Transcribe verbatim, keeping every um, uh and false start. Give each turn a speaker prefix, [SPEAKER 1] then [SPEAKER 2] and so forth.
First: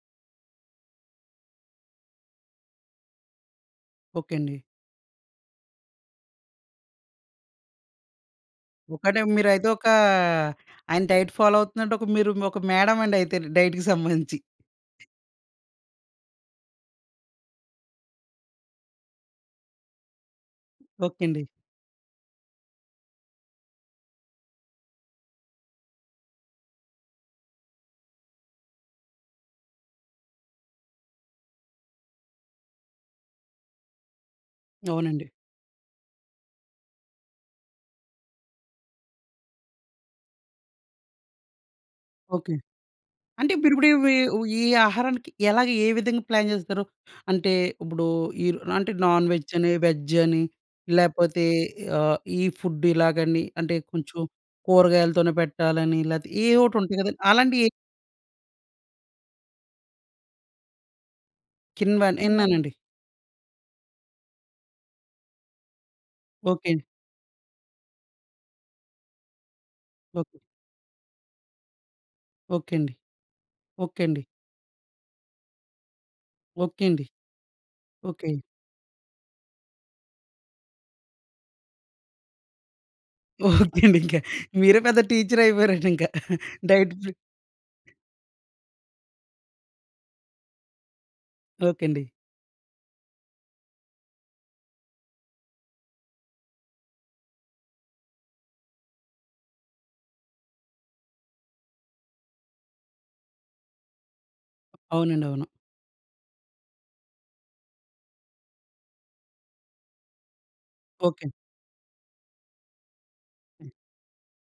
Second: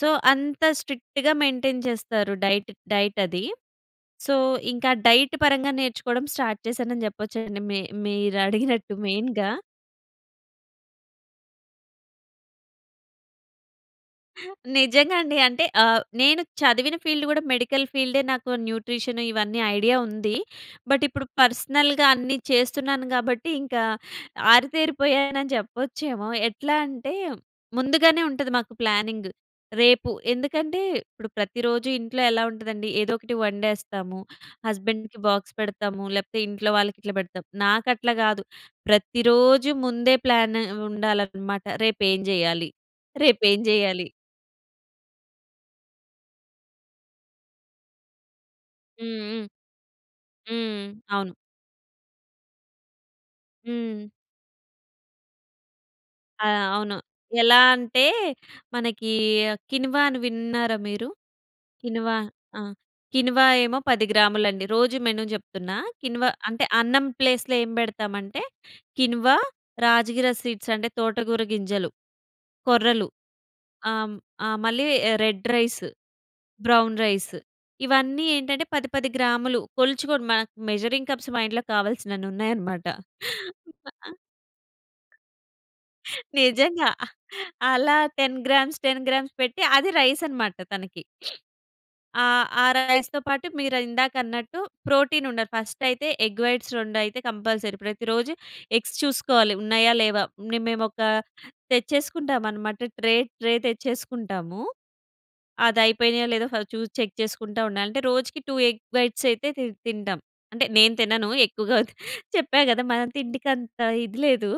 [SPEAKER 1] So, అంత స్ట్రిక్ట్‌గా maintain చేస్తారు డైట్, డైట్ అది. సో,
[SPEAKER 2] ఓకే అండి.
[SPEAKER 1] ఇంకా డైట్ పరంగా నేర్చుకోవడం స్టార్ట్ చేశానని జెప్పొచ్చండి. మీ మీరడిగినట్టు
[SPEAKER 2] ఒకటే
[SPEAKER 1] మెయిన్‌గా.
[SPEAKER 2] మీరైతే ఒకా ఆయన డైట్ ఫాలో అవుతుందంటే ఒక మీరు ఒక మేడం అండయితే డైట్‌కి సంబంధించి.
[SPEAKER 1] నిజంగా అండి. అంటే ఆహ్, నేను చదివిన ఫీల్డ్ గూడా మెడికల్ ఫీల్డే. నాకు న్యూట్రిషన్ ఇవన్నీ ఐడియా ఉంది. బట్
[SPEAKER 2] ఓకే
[SPEAKER 1] ఇప్పుడు
[SPEAKER 2] అండి.
[SPEAKER 1] పర్సనల్‌గా అన్నీ చేస్తున్నాను గాబట్టి ఇంకా ఆరితేరిపోయానని చెప్పొచ్చేమో. ఎట్లా అంటే ముందుగానే ఉంటది మాకు ప్లానింగ్. రేపు ఎందుకంటే ఇప్పుడు ప్రతిరోజు ఇంట్లో ఎలా ఉంటదండి ఏదో ఒకటి వండేస్తాము. హస్బాండ్‌కి
[SPEAKER 2] అవునండి.
[SPEAKER 1] బాక్స్ పెడతాము. లేపోతే ఇంట్లో వాళ్ళకి ఇట్లా పెడతాము. నాకట్లా గాదు. ప్రతిరోజు ముందే ప్లాన్ ఉండాలన్నమాట. రేపు ఏం
[SPEAKER 2] ఓకే.
[SPEAKER 1] జేయ్యాలి? రేపు
[SPEAKER 2] అంటే
[SPEAKER 1] ఏం
[SPEAKER 2] మీరుప్పుడు
[SPEAKER 1] జేయ్యాలి?
[SPEAKER 2] ఇవి ఈ ఆహారానికి ఎలాగా? ఏ విధంగా ప్లాన్ జేస్తారు? అంటే ఇప్పుడు, ఈ అంటే
[SPEAKER 1] హ్మ్. హ్మ్.
[SPEAKER 2] నాన్‌వెజ్ అని, వెజ్ అని
[SPEAKER 1] హ్మ్. అవును.
[SPEAKER 2] లేపోతే ఆహ్, ఈ ఫుడ్ ఇలాగని అంటే
[SPEAKER 1] హ్మ్.
[SPEAKER 2] కొంచెం కురగాయలతోనే పెట్టాలని లెతే
[SPEAKER 1] ఆ!
[SPEAKER 2] ఏవోటి
[SPEAKER 1] అవును.
[SPEAKER 2] ఉంటాయి కదా!
[SPEAKER 1] ఎలా
[SPEAKER 2] అలాంటియి ఎ
[SPEAKER 1] అంటే మనకి కిన్వా అని విన్నారా మీరు?
[SPEAKER 2] కీన్వా
[SPEAKER 1] కిన్వా ఆ!
[SPEAKER 2] ఇన్నానండి.
[SPEAKER 1] కిన్వా ఏమో పది గ్రాములండి. రోజు మెను జెప్తున్నా. కిన్వా అంటే
[SPEAKER 2] ఓకేండి.
[SPEAKER 1] అన్నం ప్లేస్‌లో ఏం బెడతామంటే, కిన్వా, రాజగిర
[SPEAKER 2] ఓకే.
[SPEAKER 1] సీడ్స్ అంటే తోటగూర గింజలు,
[SPEAKER 2] ఓకే అండి,
[SPEAKER 1] కొర్రలు
[SPEAKER 2] ఓకే
[SPEAKER 1] ఆహ్,
[SPEAKER 2] అండి.
[SPEAKER 1] ఆహ్, మళ్ళీ రెడ్ రైస్
[SPEAKER 2] ఓకే
[SPEAKER 1] బ్రౌన్
[SPEAKER 2] అండి.
[SPEAKER 1] రైస్ ఇవన్నీ
[SPEAKER 2] ఓకే.
[SPEAKER 1] ఏంటంటే పది పది గ్రాములు కొల్చుకొని, మన మెజరింగ్ కప్స్ మా ఇంట్లో కావాల్సినన్నున్నాయన్నమాట.
[SPEAKER 2] ఓకే అండి. ఇంకా మీరే పెద్ద టీచరయిపోయారండి ఇంకా.
[SPEAKER 1] నిజంగా.
[SPEAKER 2] డైట్ ప్రీ.
[SPEAKER 1] అలా టెన్ గ్రామ్స్, టెన్ గ్రామ్స్ పెట్టి అది రైస్ అన్నమాట తనకి.
[SPEAKER 2] ఓకే అండి.
[SPEAKER 1] ఆహ్, ఆ రైస్‌తో పాటు మీరు ఇందాక అన్నట్టు ప్రోటీన్ ఉండాలి. ఫస్ట‌యితే ఎగ్ వైట్స్ రొండయితే కంపల్సరీ ప్రతిరోజు ఎగ్స్ చూసుకోవాలి. ఉన్నాయా? లేవా? మేము ఒక తెచ్చేసుకుంటామన్నమాట. Tray tray తెచ్చేసుకుంటాము.
[SPEAKER 2] అవునండి. అవును.
[SPEAKER 1] అది అయిపోయినాయో లేదో ఫస్ట్ చూసి చెక్ చేసుకుంటా ఉండాలి. అంటే రోజుకి టూ ఎగ్ బైట్స్ అయితే తి తింటాం. అంటే నేను తినను.
[SPEAKER 2] ఓకే.
[SPEAKER 1] ఎక్కువగా తి చెప్పా కదా! మనం తిండికంత ఇది లేదు.